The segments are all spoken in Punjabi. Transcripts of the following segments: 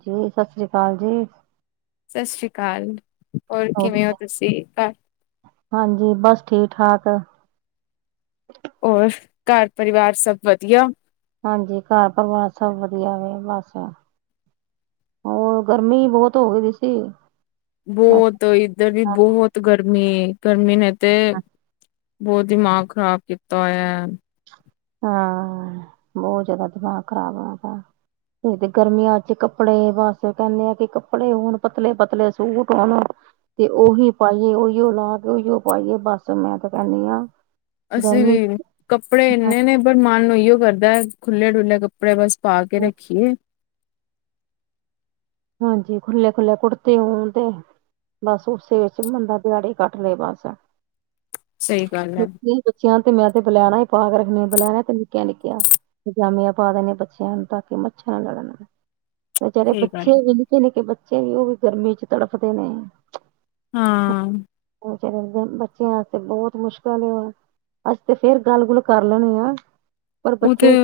ਜੀ ਸਤਿ ਸ੍ਰੀ ਅਕਾਲ ਜੀ ਸਤਿ ਸ੍ਰੀ ਅਕਾਲ ਹੋਰ ਕਿਵੇਂ ਹੋ ਤੁਸੀਂ ਘਰ ਹਾਂਜੀ ਬਸ ਠੀਕ ਠਾਕ ਹੈ ਹੋਰ ਘਰ ਪਰਿਵਾਰ ਸਭ ਵਧੀਆ। ਹਾਂਜੀ ਘਰ ਪਰਿਵਾਰ ਸਭ ਵਧੀਆ ਵੇਂ ਬਸ, ਹੋਰ ਗਰਮੀ ਬਹੁਤ ਹੋ ਗਈ ਸੀ। ਬਸ ਬਹੁਤ ਇੱਧਰ ਵੀ ਬਹੁਤ ਗਰਮੀ [unintelligible] ਤੇ ਬਹੁਤ ਦਿਮਾਗ ਖ਼ਰਾਬ ਕੀਤਾ ਹੋਇਆ। ਹਾਂ ਬਹੁਤ ਜ਼ਿਆਦਾ ਦਿਮਾਗ ਖ਼ਰਾਬ ਹੋਇਆ ਦਾ, ਤੇ ਗਰਮੀਆਂ ਚ ਕੱਪੜੇ ਬਸ ਕਹਿੰਦੇ ਆ ਕਿ ਕੱਪੜੇ ਹੋਣ ਪਤਲੇ ਪਤਲੇ, ਸੂਟ ਹੋਣ ਤੇ ਉਹੀ ਪਾਈਏ, ਉਹੀਓ ਲਾ ਕੇ ਉਹੀਓ ਪਾਈਏ, ਬਸ ਮੈਂ ਤੇ ਕਹਿੰਦੀ ਆ। ਅਸੀਂ ਵੀ ਕੱਪੜੇ ਇੰਨੇ ਨੇ ਪਰ ਮਨ ਓਹੀਓ ਕਰਦਾ, ਖੁੱਲ੍ਹੇ-ਡੁੱਲ੍ਹੇ ਕੱਪੜੇ ਬਸ ਪਾ ਕੇ ਰੱਖੀਏ। ਹਾਂਜੀ ਖੁੱਲੇ-ਖੁੱਲੇ ਕੁੜਤੇ ਹੋਣ ਤੇ, ਬਸ ਉਸੇ ਵਿੱਚ ਬੰਦਾ ਦਿਹਾੜੀ ਕੱਟ ਲਏ ਬਸ। ਸਹੀ ਗੱਲ ਹੈ ਕਿਉਂਕਿ ਬੱਚਿਆਂ ਤੇ ਮੈਂ ਤੇ ਬੁਲੈਣਾ ਹੀ ਪਾ ਕੇ ਰੱਖਣੀਆ ਬਲੈਣਾ ਤੇ ਨਿੱਕੀਆ-ਨਿੱਕੀਆਂ, ਪਜਾਮੀਆਂ ਪਾ ਦੇਣੀਆ ਬੱਚਿਆਂ ਨੂੰ ਤਾਂ ਕਿ ਮੱਛਰ ਨਾ ਲੜਨ। ਓ ਜੜੇ, ਬ! ਸਹੀ ਗੱਲ ਛੇ ਹੈ ਹੋ ਨਿੱਕੇ ਨਿੱਕੇ ਬੱਚੇ ਬੱਚੇ ਵੀ ਉਹ ਵੀ ਗਰਮੀ ਚ ਤੜਫਦੇ ਨੇ। ਹਾਂ ਬੱਚਿਆਂ ਵਾਸਤੇ ਬਹੁਤ ਮੁਸ਼ਕਿਲ ਅੱਸੀਂ ਤੇ ਫੇਰ ਗੱਲ ਗੁੱਲ ਕਰ ਲੈਣੇ ਆ। ਪਰ ਉਹ ਤੇ ਬੱਚੇ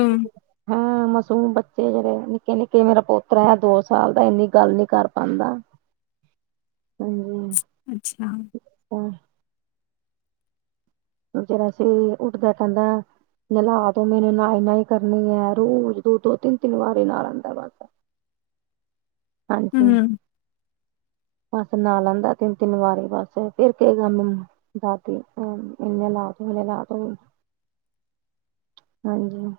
ਹਾਂ ਮਾਸੂਮ ਬੱਚੇ ਜਿਹੜੇ ਨਿੱਕੇ-ਨਿੱਕੇ ਮੇਰਾ ਪੋਤਰਾ ਆ ਦੋਸਤ ਸਾਲ ਦਾ ਇੰਨੀ ਗੱਲ ਨੀ ਕਰ ਪਾਉਂਦਾ ਹਾਂਜੀ ਅੱਛਾ ਜਰਾ ਸੀਂ ਉੱਠਦਾ ਕਹਿੰਦਾ ਨਾਹਲਾ ਦੋ ਮੈਨੂੰ ਨਾਈ- ਨਾਈ ਕਰਨੀ ਹੈ ਰੋਜ਼ ਦੋ -ਦੋ ਤਿੰਨ- ਤਿੰਨ ਵਾਰੀ ਨਾਹ ਲੈਂਦਾ ਬਸ ਹਾਂਜੀ ਹਮ ਬੱਸ ਨਹਾ ਲੈਂਦਾ ਤਿੰਨ ਤਿੰਨ ਵਾਰੀ ਬਸ ਫਿਰ ਕਹੇਗਾ ਮੈਨੂੰ ਦਾਦੀ ਨੇਹਲਾ ਦੇ ਨੇਹਲਾ ਦੇ ।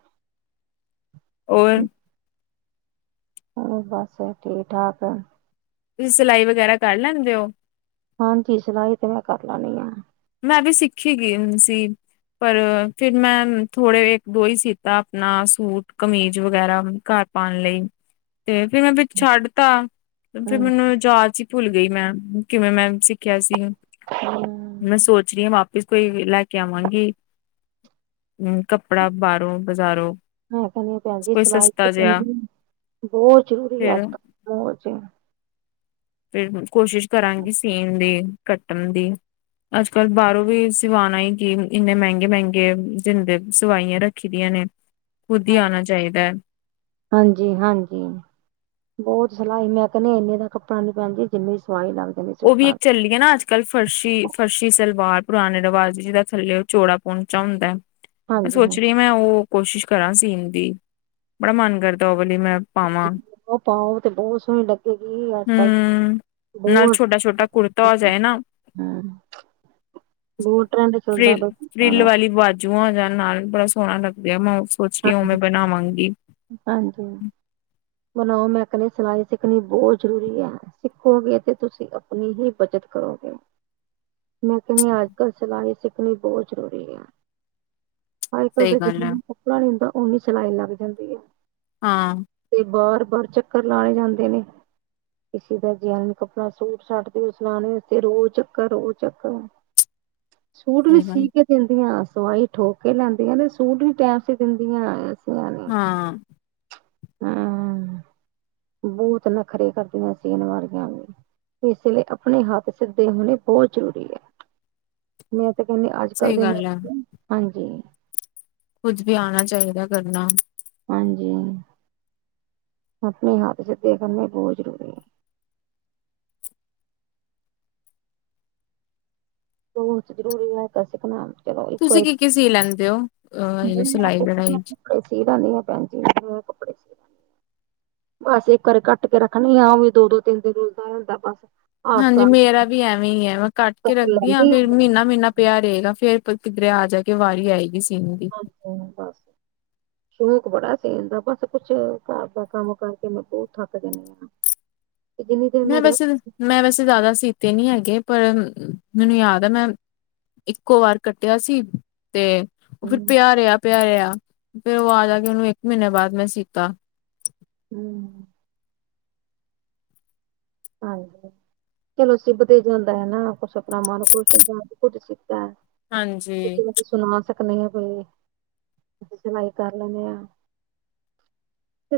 ਔਰ ਹੋਰ ਬਸ ਠੀਕ ਠਾਕ ਏ ਤੁਸੀਂ ਸਿਲਾਈ ਵਗੈਰਾ ਕਰ ਲੈਂਦੇ ਹੋ? ਹਾਂਜੀ ਸਲਾਹੀ ਤੇ ਮੈਂ ਕਰ ਲੈਣੀ ਆ। ਮੈਂ ਵੀ ਸਿੱਖੀ ਗਈ ਸੀ ਪਰ ਫਿਰ ਮੈਂ ਥੋੜ੍ਹੇ ਇੱਕ ਦੋ ਹੀ ਸੀਤਾ ਆਪਣਾ ਸੂਟ ਕਮੀਜ਼ ਵਗੈਰਾ ਘਰ ਪਾਉਣ ਲਈ ਤੇ ਫਿਰ ਮੈਂ ਛੱਡ ਤਾ ਫਿਰ ਹੂੰ ਮੈਨੂੰ ਜਾਚ ਭੁੱਲ ਗਈ ਮੈਂ, ਕਿਵੇਂ ਮੈਂ ਸਿੱਖਿਆ ਸੀ। [inaudible] ਮੈਂ ਸੋਚ ਰਹੀ ਆਂ ਵਾਪਿਸ ਪਈ ਹੋਈ ਲੈ ਕੇ ਆਵਾਂਗੀ। ਅਮ, ਕੱਪੜਾ ਬਾਹਰੋਂ ਬਾਜ਼ਾਰੋਂ ਬੋਤ ਕੋਈ ਸਸਤਾ ਜਿਹਾ ਜ਼ਰੂਰੀ ਆ ਫਿਰ ਅੱਜ ਕੱਲ। ਫੇਰ ਹੁਨ। ਕੋਸ਼ਿਸ਼ ਕਰਾਂਗੀ ਸੀਣ ਦੀ ਕੱਟਣ ਦੀ ਅੱਜ ਕੱਲ ਬਾਹਰੋਂ ਵੀ ਸਵਾਣਾ ਹੀ ਕਿ ਇੰਨੇ ਮਹਿੰਗੇ ਮਹਿੰਗੇ ਜਿੰਦੇ ਸਵਾਈਆਂ ਰੱਖੀ ਦੀਆਂ ਨੇ ਖੁਦ ਹੀ ਹਾਂਜੀ, ਆਉਣਾ ਚਾਹੀਦਾ ਹੈ। ਹਾਂਜੀ-ਹਾਂਜੀ ਬਹੁਤ ਸਲਾਈ ਮੈਂ ਕਹਿਣੀ ਇੰਨੇ ਦਾ ਕੱਪੜਾ ਨ ਪੈਣਦੀਏ, ਜਿੰਨੀ ਸਵਾਈ ਲੱ ਉਹ ਵੀ ਇੱਕ ਚੱਲੀ ਏ ਨਾ ਅੱਜ ਕੱਲ੍ਹ ਫਰਸ਼ੀ ਫਰਸ਼ੀ ਸਲਵਾਰ। ਪੁਰਾਣੇ ਰਿਵਾਜ ਜਿਹਦਾ ਥੱਲੇ ਉਹ ਚੌੜਾ ਪਹੁੰਚਾ ਹੁੰਦਾ ਹੈ। ਮੈਂ ਸੋਚ ਹਾਂਜੀ-ਹਾਂਜੀ ਰਹੀਆ ਮੈਂ ਉਹ ਕੋਸ਼ਿਸ਼ ਕਰਾਂ ਸੀਣ ਦੀ, ਬੜਾ ਮਨ ਕਰਦਾ ਉਹ ਵਾਲੀ ਮੈਂ ਪਾਵਾਂ ਇਕ ਔ ਪਾਓ, ਤੇ ਬਹੁਤ ਸੋਹਣੀ ਲੱਗੇਗੀ ਅੱਜ ਕੱਲ ਬਹੁਤ ਛੋਟਾ-ਛੋਟਾ ਕੁਰਤਾ ਹੋ ਜਾਏ ਨਾ, ਹੂੰ ਬਹੁਤ ਟਰੈਂਡ ਚੱਲਦਾ ਫ੍ਰਿਲ, ਪਿਆ ਸੂਟਾਂ ਫ਼੍ਰਿਲ ਦਾ। ਵਾਲੀ ਬਾਜੂ ਜੂਆਂ ਜਾਣ ਨਾਲ, ਬੜਾ ਸੋਹਣਾ ਲੱਗਦੀ ਆ ਮੂੰਹ। ਸੋਚ ਰਹੀ ਹੂ ਹਾਂਜੀ। ਮੈਂ ਬਣਾਵਾਂਗੀ। ਹਾਂਜੀ, ਬਣਾਓ ਮੈਂ ਕਹਿਣੀ ਆ ਸਲਾਈ ਸਿੱਖਣੀ ਬਹੁਤ ਜ਼ਰੂਰੀ ਐ। ਸਿੱਖੋਗੇ ਤੇ ਤੁਸੀਂ ਆਪਣੀ ਹੀ ਬਚਤ ਕਰੋਗੇ। ਮੈਂ ਕਹਿਣੀ ਆਂ ਅੱਜ ਕੱਲ੍ਹ ਸਿਲਾਈ ਸਿੱਖਣੀ ਬਹੁਤ ਜ਼ਰੂਰੀ ਹੈ। ਅਜ ਕੱਲ ਸਹੀ ਦਾ ਜਿੰ ਗੱਲ ਹੈ ਕਪੜਾ ਨੀ ਹੁੰਦਾ ਓਨੀ ਸਿਲਾਈ ਲੱਗ ਜਾਂਦੀ ਆ ਹਾਂ। ਬਾਰ ਬਾਰ ਚੱਕਰ ਲਾਏ ਜਾਂਦੇ ਨੇ। ਕਿਸੇ ਦਾ ਕਿਆਨ ਕੱਪੜਾ ਸੂਟ ਸਾਟ ਤੁਸੀ ਸਵਾਣੇ ਤੇ ਰੋਜ਼ ਚੱਕਰ, ਰੋਜ਼ ਚੱਕਰ ਸੂਟ ਵੀ ਸਹੀ ਗੱਲ ਸੀ ਕੇ ਦਿੰਦੀ ਆ। ਸਵਾਈ ਠੋਕ ਕੇ ਲੈਂਦੀਆਂ, ਤੇ ਸੂਟ ਵੀ ਟਾਈਮ ਸੀ ਦਿੰਦੀਆਂ। ਹਾਂ ਅਹ ਬੋਤ ਨਖਰੇ ਕਰਦੀਆਂ ਸੀਨ ਵਾਲੀਆਂ ਵੀ। ਇਸ ਲਈ ਆਪਣੇ ਹੱਥ ਸਿੱਧੇ ਹੋਨੇ ਬੋਤ ਜ਼ਰੂਰੀ ਏ। ਮੈਂ ਤੇ ਕਹਿੰਦੇ ਅੱਜ ਕੱਲ ਸਹੀ ਦੇ ਮੌ ਹਾਂਜੀ ਕੁੱਝ ਵੀ ਆਣਾ ਚਾਹੀਦੈ ਕਰਨਾ। ਹਾਂਜੀ, ਆਪਣੇ ਹੱਥ [unintelligible] ਬਹੁਤ ਜ਼ਰੂਰੀ ਏ। ਬਹੁਤ ਜ਼ਰੂਰੀ ਆ ਕਾਸੇ ਬਣਾ ਤੁਸੀ ਕੀ-ਕੀ ਸੀ ਲੈਂਦੇ ਔ? ਅ ਇਹ ਜੋ ਸਲਾਈ-ਵਡਾਈ ਚ ਜਾਨਿ ਆ ਭੈਣ ਜੀ ਕੱਪੜੇ ਸਿੱਣੇ, ਬੱਸ ਇੱਕ ਵਾਰੀ ਕੱਟ ਕੇ ਰੱਖਣੀ ਆ, ਉਹ ਵੀ ਦੋ ਦੋ ਤਿੰਨ ਦਿਨ ਰੁਲਦਾ ਰਹਿਦਾ ਬਸ। ਹਾਂਜੀ ਆਸਤਾ ਮੇਰਾ ਵੀ ਐਵੇਂ ਹੀ ਹੈ ਮੈਂ ਕੱਟ ਕੇ ਕਰ ਰੱਖਦੀ ਹਾਂ ਲੈਂਦੀ ਆ ਫੇਿਰ ਮੈਂ ਮਹੀਨਾ ਮਹੀਨਾ ਪਿਆ ਰਹੇਗਾ ਫੇਿਰ ਕਿੱਧਰੇ ਆ ਜਾ ਕੇ ਵਾਰੀ ਆਏਗੀ ਸ ਹਾਂ ਬਸ ਸ਼ੌਕ ਬੜਾ। ਸੇਲ ਦਾ ਬਸ ਕੁੱਛ ਘਰ ਦਾ ਕੰਮ ਕਰਕੇ ਮੈਂ ਥੱਕ ਜਾਨੀ ਆ । ਮੈਂ ਵੈਸੇ, ਮੈਂ ਵੈਸੇ, ਜ਼ਿਆਦਾ ਸੀਤੇ ਨੀ ਹੈਗੇ। ਪਰ ਮੈਨੂੰ ਯਾਦ ਆ ਮੈਂ ਇੱਕੋ ਵਾਰ ਕੱਟਿਆ ਸੀ। ਤੇ ਉਹ, ਫਿਰ ਹੂੰ ਪਿਆ ਰਿਆ, ਪਿਆ ਰਿਆ। ਫੇਰ ਉਹ ਆ ਜਾ ਕੇ ਉਹਨੂੰ ਇੱਕ ਮਹੀਨੇ ਬਾਅਦ ਮੈਂ ਸੀਤਾ। ਹੂੰ ਹਾਂਜੀ, ਚਲੋ ਸਿਬ ਤੇ ਜਾਂਦਾ ਹੈ। ਨਾ ਕੁਛ ਆਪਣਾ ਮੰਨ ਖੁਸ਼ ਜਾਂ ਕੁੱਝ ਹਾਂਜੀ। [inaudible] ਸਲਾਈ ਕਰ ਲੈਣੇ ਆ।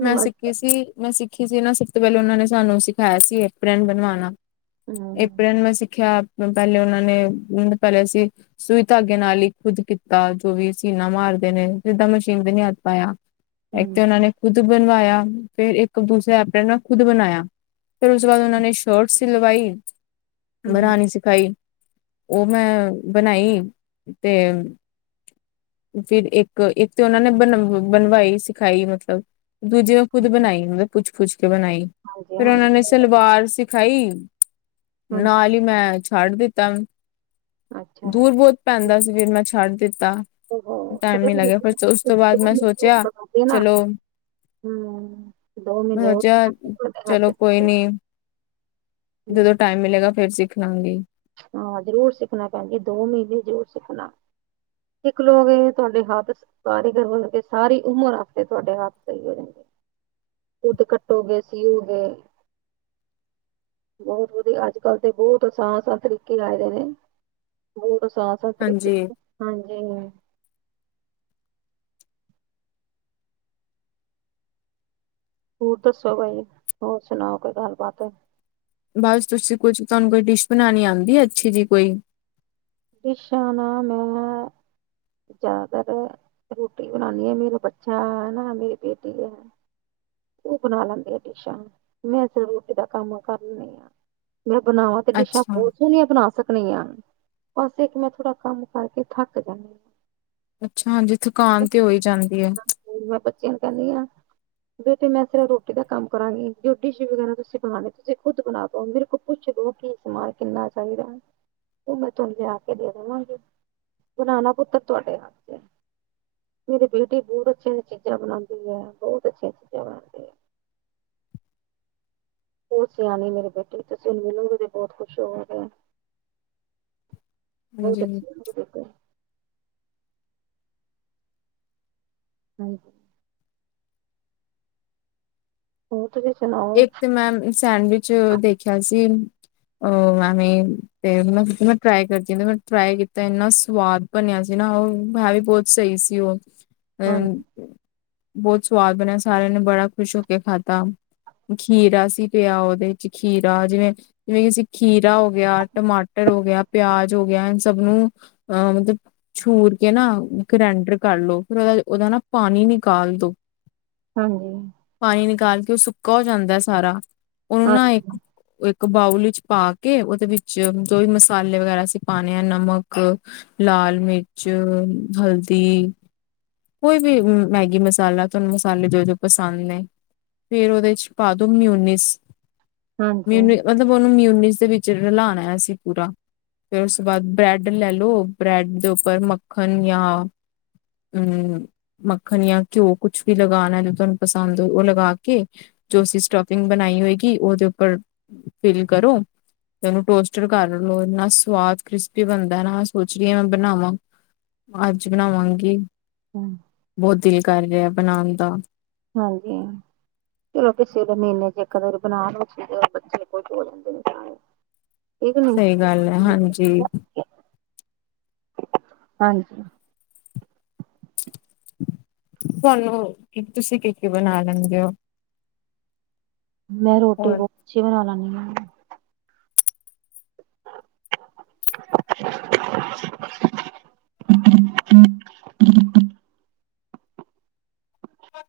ਮੈਂ ਸਿੱਖੀ ਸੀ, ਮੈਂ ਸਿੱਖੀ। ਕਿਸੀ ਨਾ ਸਭ ਤੋਂ ਪਹਿਲਾਂ ਉਹਨਾਂ ਨੇ ਸਾਨੂੰ ਸਿਖਾਇਆ ਸੀ, ਐਪਰਨ ਬਣਵਾਣਾ। ਹੂੰ ਅਪ੍ਰਿਨ ਮੈਂ ਸਿੱਖਿਆ ਪਹਿਲੇ ਉਹਨਾਂ ਨੇ ਪਹਿਲੇ ਅਸੀਂ ਸੂਈ ਧਾਗੇ ਨਾਲ ਹੀ ਕੁਝ ਕੀਤਾ ਜੋ ਵੀ ਸੀਣਾ ਮਾਰਦੇ ਨੇ ਸਿੱਧਾਂ ਮਸ਼ੀਨ ਤੇ ਨੀ ਹੱਥ ਪਾਇਆ। ਇਕ ਹੂੰ ਤੇ ਉਹਨਾ ਨੇ ਬਣਵਾਇਆ ਫਿਰ ਇੱਕ ਦੂਸਰੇ ਆਪਣੇ ਨਾ ਖੁਦ ਬਣਾਇਆ ਫਿਰ ਉਸ ਤੋਂ ਬਾਅਦ ਉਹਨਾਂ ਨੇ ਇਕ ਸ਼ਰਟ ਸਿਲਵਾਈ। ਹੂੰ ਬਣਾਉਣੀ ਸਿਖਾਈ। ਉਹ ਮੈਂ ਬਣਾਈ ਤੇ ਫਿਰ ਇੱਕ ਇੱਕ ਤੇ ਉਹਨਾਂ ਨੇ ਬਣ ਬਣਵਾਈ ਸਿਖਾਈ ਮਤਲਬ। ਦੂਜੇ ਮੈ ਖੁਦ ਬਣਾਈ ਹੁੰ ਪੁਛ ਖੁਸ਼। ਬਣਾਈ ਹਾਂਜੀ ਫਿਰ ਹਾਂਜੀ ਉਹਨਾਂ ਨੇ ਸਲਵਾਰ ਖਾਈ। ਹਾਂਜੀ ਨਾਲ ਹੀ ਮੈਚ। ਛੱਡ ਦਿੱਤਾ ਹੁਣ। ਅੱਛਾ ਦੂਰ ਅੱਛਾ ਬਹੁਤ ਪੈਂਦਾ ਸੀ, ਫਿਰ ਮੈਂ ਛੱਡ ਦਿੱਤਾ ਹੋ ਟਾਈਮ ਨੀ ਕਰਦੇ ਲੱਗਿਆ, ਫਿਰ ਉਸ ਤੋਂ ਬਾਅਦ ਮੈਂ ਸੋਚਿਆ ਨਾ ਚਲੋ ਹੂੰ ਦੋ ਮੈਂ ਮਹੀਨੇ ਉਹ ਸੋਚਿਆ ਤੁਹਾਡੇ ਹੱਥ ਚਲੋ ਚ ਕੋਈ ਨੀ ਹਮ, ਜਦੋਂ ਟਾਈਮ ਮਿਲੇਗਾ ਫੇ ਫਿਰ ਸਿੱਖ ਲਾਂ ਗੀ। ਹਾਂ, ਜ਼ਰੂਰ ਸਿੱਖਣਾ ਭੈਣ ਜੀ, ਦੋ ਮਹੀਨੇ ਜ਼ਰੂਰ ਸਿੱਖਣਾ। ਇੱਕ ਲੋਕ ਇਹ ਤੁਹਾਡੇ ਹੱਥ ਕਾਰੀਗਰ ਵਰਗੇ ਸਾਰੀ ਉਮਰ ਅਤੇ ਤੁਹਾਡੇ ਹੱਥ ਸਹੀ ਹੋ ਜਾਣਗੇ ਖੁਦ ਕੱਟੋਗੇ, ਸੀਓਗੇ ਬਹੁਤ ਵਧੀਆ ਅੱਜ ਕੱਲ ਤੇ ਬਹੁਤ ਆਸਾਨ ਤਰੀਕੇ ਆ ਗਏ ਨੇ ਹੁੰ ਬਸ ਸਾ ਸੁਥਰੀ ਹਾਂਜੀ ਹਾਂਜੀ। ਹੋਰ ਦੱਸੋ ਬਾਈ, ਹੋਰ ਸੁਣਾਓ, ਕੋਈ ਗੱਲਬਾਤ। ਬਸ ਤੁਸੀਂ ਕੁਝ ਤੁਹਾਨੂੰ ਕੋਈ ਡਿਸ਼ ਬਣਾਉਣੀ ਆਉਂਦੀ ਐ ਅੱਛੀ ਜੀ ਕੋਈ। ਡਿਸ਼ਾਂ ਨਾ ਮੈਂ ਜ਼ਿਆਦਾਤਰ ਰੋਟੀ ਬਣਾਣੀ ਆ ਮੇਰਾ ਬੱਚਾ ਐ ਨਾ ਮੇਰੀ ਬੇਟੀ ਐ ਉਹ ਬਣਾ ਲੈਂਦੀ ਆ ਡਿਸ਼ਾਂ। ਮੈਂ ਸਿਰਫ ਰੋਟੀ ਦਾ ਕੰਮ ਕਰ ਲੈਣੀ ਆ। ਮੈਂ ਬਣਾਵਾਂ ਤੇ ਡਿਸ਼ਾਂ ਅੱਛਾ ਬਹੁਤ ਸੋਹਣੀਆਂ ਬਣਾ ਸਕ ਨਹੀਂ ਆ। ਬਸ ਇਕ ਮੈਂ ਥੋੜਾ ਕੰਮ ਕਰਕੇ ਥੱਕ ਜਾਂਦੀ ਆ। ਅੱਛਾ ਹਾਂਜੀ, ਥਕਾਨ ਤੇ ਹੋ ਈ ਜਾਂਦੀ ਐ। ਜੇ ਤੇ ਮੈਂ ਸਿਰਫ ਰੋਟੀ ਦਾ ਕੰਮ ਕਰਾਂਗੀ। ਜੋ ਡਿਸ਼ ਵਗੈਰਾ ਤੁਸੀਂ ਬਣਾਣੀ, ਤੁਸੀਂ ਖੁਦ ਬਣਾ ਲੋ, ਮੇਰੇ ਕੋਲੋ ਪੁੱਛ ਲੋ- ਕੀ ਸਮਾਨ, ਕਿੰਨਾ ਚਾਹੀਦਾ ਹੈ। ਉਹ ਮੈਂ ਤੋਨੁ ਲਿਆ ਕੇ ਦੇ ਦੇਵਾਂਗੇ। ਬਣਾਣਾ ਪੁੱਤਰ ਤੁਹਾਡੇ ਹੱਥ ਹੈ। ਮੇਰੀ ਬੇਟੀ ਬਹੁਤ ਅੱਛੀਆਂ ਚੀਜ਼ਾਂ ਬਣਾਉਂਦੀ ਹੈ, ਬਹੁਤ ਅੱਛੀਆਂ ਚੀਜ਼ਾਂ ਬਣਾਉਂਦੀ ਹੈ। ਬਹੁਤ ਸਿਆਣੀ ਮੇਰੀ ਬੇਟੀ, ਤੁਸੀਂ ਉਹਨੂੰ ਮਿਲੋਗੇ ਤੇ ਬਹੁਤ ਖੁਸ਼ ਹੋਵੋਗੇ। ਬਹੁਤ ਹਾਂਜੀ। ਅੱਛੀ ਹੈ ਮੇਰੇ ਬੇਟੇ ਹਾਂਜੀ ਹੋਰ। ਤੁਸੀਂ ਸੁਣਾਓ ਇੱਕ ਤੇ ਮੈਂਮ ਸੈਂਡਵਿੱਚ ਦੇਖਿਆ ਸੀ। ਅ ਮੈਂ ਵੀ ਤੇ ਮੈਂ, ਮੈਂ ਟਰਾਈ ਕਰਦੀ ਆਂ ਤੇ ਮੈਂ ਟਰਾਈ ਕੀਤਾ, ਇਨਾ ਸਵਾਦ ਬਣਿਆ ਸੀ ਨਾ ਉਹ। ਹੈ ਵੀ ਬਹੁਤ ਸਹੀ ਸੀ ਉਹ। ਹਾਂਜੀ [unintelligible] ਬਹੁਤ ਸਵਾਦ ਬਣਿਆ, ਸਾਰਿਆਂ ਨੇ ਬੜਾ ਖੁਸ਼ ਹੋ ਕੇ ਖਾਦਾ। ਖੀਰਾ ਸੀ ਪਿਆ ਉਹਦੇ ਚ ਖੀਰਾ ਜਿਵੇਂ-ਜਿਵੇਂ ਅਸੀਂ ਖੀਰਾ ਹੋ ਗਿਆ, ਟਮਾਟਰ ਹੋ ਗਿਆ, ਪਿਆਜ ਹੋ ਗਿਆ, ਇਨ ਸਭ ਨੂੰ ਮਤਲਬ ਛੂਰ ਕੇ ਨਾ ਗ੍ਰੈਂਡਰ ਕਰ ਲੋ, ਫਿਰ ਉਹਦਾ-ਉਹਦਾ ਨਾ ਪਾਣੀ ਨਿਕਾਲ ਦੋ। ਹਾਂਜੀ ਪਾਣੀ ਨਿਕਾਲਕੇ [unintelligible] ਕੳ ਜਾਂਦਾ ਏ ਸਾਰਾ। ਉਨੁੰ ਹਾਂ ਨਾ ਇੱਕ ਇੱਕ ਬਾਊਲ ਵਿੱਚ ਪਾ ਕੇ, ਉਹਦੇ ਵਿੱਚ ਜੋ ਵੀ ਮਸਾਲੇ ਵਗੈਰਾ ਅਸੀਂ ਪਾਣੇ ਹੈ- ਨਮਕ, ਲਾਲ, ਮਿਰਚ, ਹਲਦੀ ਕੋਈ ਵੀ ਮੈਗੀ ਮਸਾਲਾ ਤੁਹਾਨੂੰ ਮਸਾਲੇ ਜੋ-ਜੋ ਪਸੰਦ ਨੇ, ਫਿਰ ਉਹਦੇ ਚ ਪਾਦੋ ਮਿਊਨਿਸ। ਹਾਂਜੀ ਮਿਊਨਿਸ, ਹਾਂ ਮਤਲਬ ਉਹਨੂੰ ਮਿਊਨਿਸ ਦੇ ਵਿੱਚ ਰਲਾਣਾ ਅਸੀਂ ਪੂਰਾ। ਫਿਰ ਉਸ ਤੋਂ ਬਾਅਦ ਬ੍ਰੈਡ ਲੈ ਲਓ ਬ੍ਰੈਡ ਦੇ ਉੱਪਰ ਮੱਖਣ ਯਾਂ ਹੂੰ, ਮੱਖਣ ਯਾਂ ਘਿਓ ਕੁਛ ਵੀ ਲਗਾ ਲੈਣ। ਤੁਹਾਨੂੰ ਪਸੰਦ ਏ, ਉਹ ਲਗਾ ਕੇ, ਜੋ ਅਸੀ ਸਟਫਿੰਗ ਬਣਾਈ ਹੋਏਗੀ ਉਹਦੇ ਉੱਪਰ ਫਿਲ ਕਰੋ ਤੇ ਉਹਨੂੰ ਟੋਸਟਰ ਕਰ ਲੋ। ਇੰਨਾ ਸਵਾਦ ਕ੍ਰਿਸਪੀ ਬਣਦਾ ਐ ਨਾ ਮੈਂ ਸੋਚ ਰਹੀ ਆਂ ਬਣਾਵਾਂ, ਅੱਜ ਬਣਾਵਾਂਗੀ। ਬਹੁਤ ਦਿਲ ਕ ਕਰ ਗਿਆ ਬਣਾਣ ਦਾ। ਹਾਂਜੀ। ਚਲੋ ਕਿਸੇ ਦਿਨ ਮਹੀਨੇ ਚ ਇੱਕ ਵਾਰੀ ਬਣਾ ਲਓ, ਜਿਦੇ ਨਾਲ ਬੱਚੇ ਖੁਸ਼ ਹੋ ਜਾਂਦੇ ਨੇ। [unintelligible] ਸਹੀ ਗੱਲ ਹੈ, ਹਾਂਜੀ। ਨੀ ਹਾਂਜੀ। ਤੁਹਾਨੂੰ ਤੁਸੀਂ ਕੀ-ਕੀ ਬਣਾ ਲੈਂਦੇ ਹੋ? ਮੈਂ ਰੋਟੀ ਹੋਰ ਬਹੁਤ ਅੱਛੀ ਬਣਾ ਲੈਂਦੀ ਆਂ। [inaudible]